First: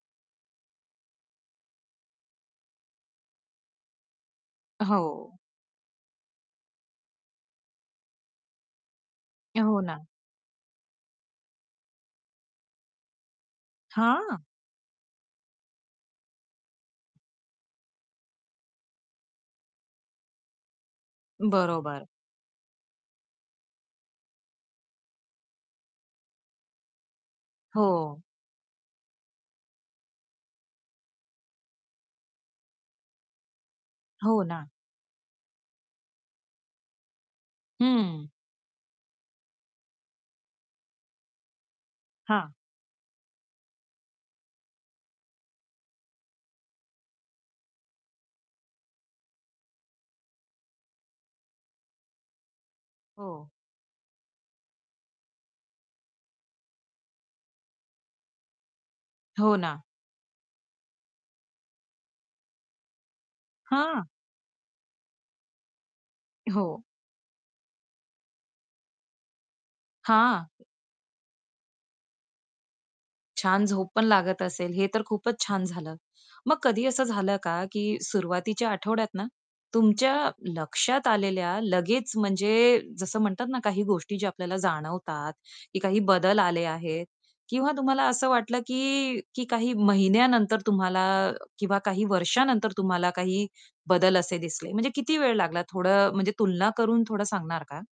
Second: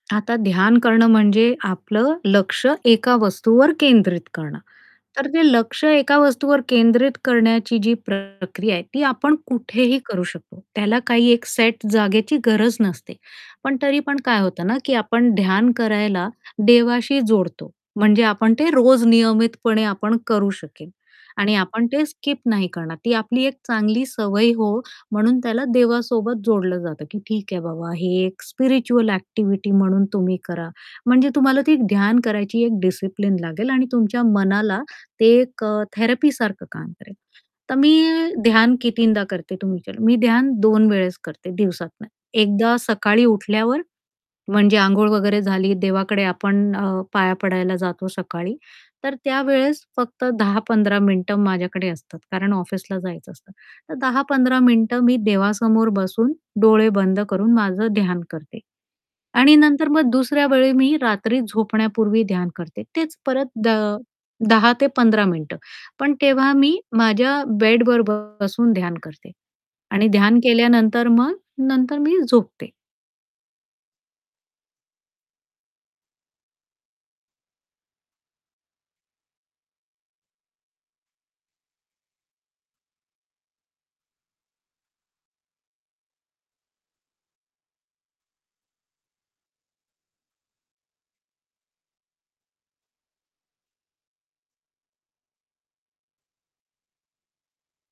आता ध्यान करणं म्हणजे, आपलं लक्ष्य एका वस्तूवर केंद्रित करणं. तर हो. ते लक्ष्य एका वस्तूवर केंद्रित करण्याची जी प्रक्रिया आहे, ती आपण हो कुठेही ना. करू शकतो. त्याला काही एक सेट जागेची गरज नसते. पण तरी पण काय हां. होतं ना, की आपण ध्यान करायला देवाशी जोडतो, म्हणजे आपण ते रोज नियमितपणे आपण करू शकेल. आणि आपण बरोबर. ते स्किप नाही करणार, ती आपली एक चांगली सवय हो, म्हणून त्याला देवासोबत जोडलं जातं, की ठीक आहे बाबा हे हो. एक स्पिरिच्युअल ॲक्टिव्हिटी म्हणून तुम्ही करा. म्हणजे तुम्हाला ती ध्यान करायची एक डिसिप्लिन लागेल आणि तुमच्या हो ना. मनाला ते एक अ, थेरपीसारखं काम करेल. तर हं. मी ध्यान कितीदा करते तुमच्या मी ध्यान 2 वेळेस करते दिवसातून, हां. एकदा सकाळी उठल्यावर म्हणजे अंघोळ वगैरे झाली देवाकडे आपण अ, पाया पडायला जातो सकाळी. तर त्यावेळेस फक्त 10-15 मिनिटं माझ्याकडे असतात, कारण ऑफिसला जायचं हो. असतं. तर 10-15 मिनिटं मी देवासमोर बसून, डोळे बंद करून, माझं ध्यान करते. हो आणि ना. नंतर मग दुसऱ्या वेळी मी रात्री झोपण्यापूर्वी ध्यान करते. तेच परत द अ, हां. 10 ते 15 मिनिटं, पण तेव्हा मी हो. माझ्या बेडवर बसून ध्यान करते. आणि ध्यान हां. केल्यानंतर मग नंतर मी झोपते. छान झोप पण लागत असेल, हे तर खूपच छान झालं. मग कधी असं झालं का, की सुरुवातीच्या आठवड्यात ना, तुमच्या लक्ष्यात आलेल्या लगेच म्हणजे जसं म्हणतात ना, काही गोष्टी ज्या आपल्याला जाणवतात, की काही बदल आले आहेत. किंवा तुम्हाला असं वाटलं, की काही महिन्यानंतर तुम्हाला किंवा काही वर्षानंतर तुम्हाला काही बदल असे दिसले म्हणजे किती वेळ लागला? थोडं म्हणजे तुलना करून थोडं सांगणार का?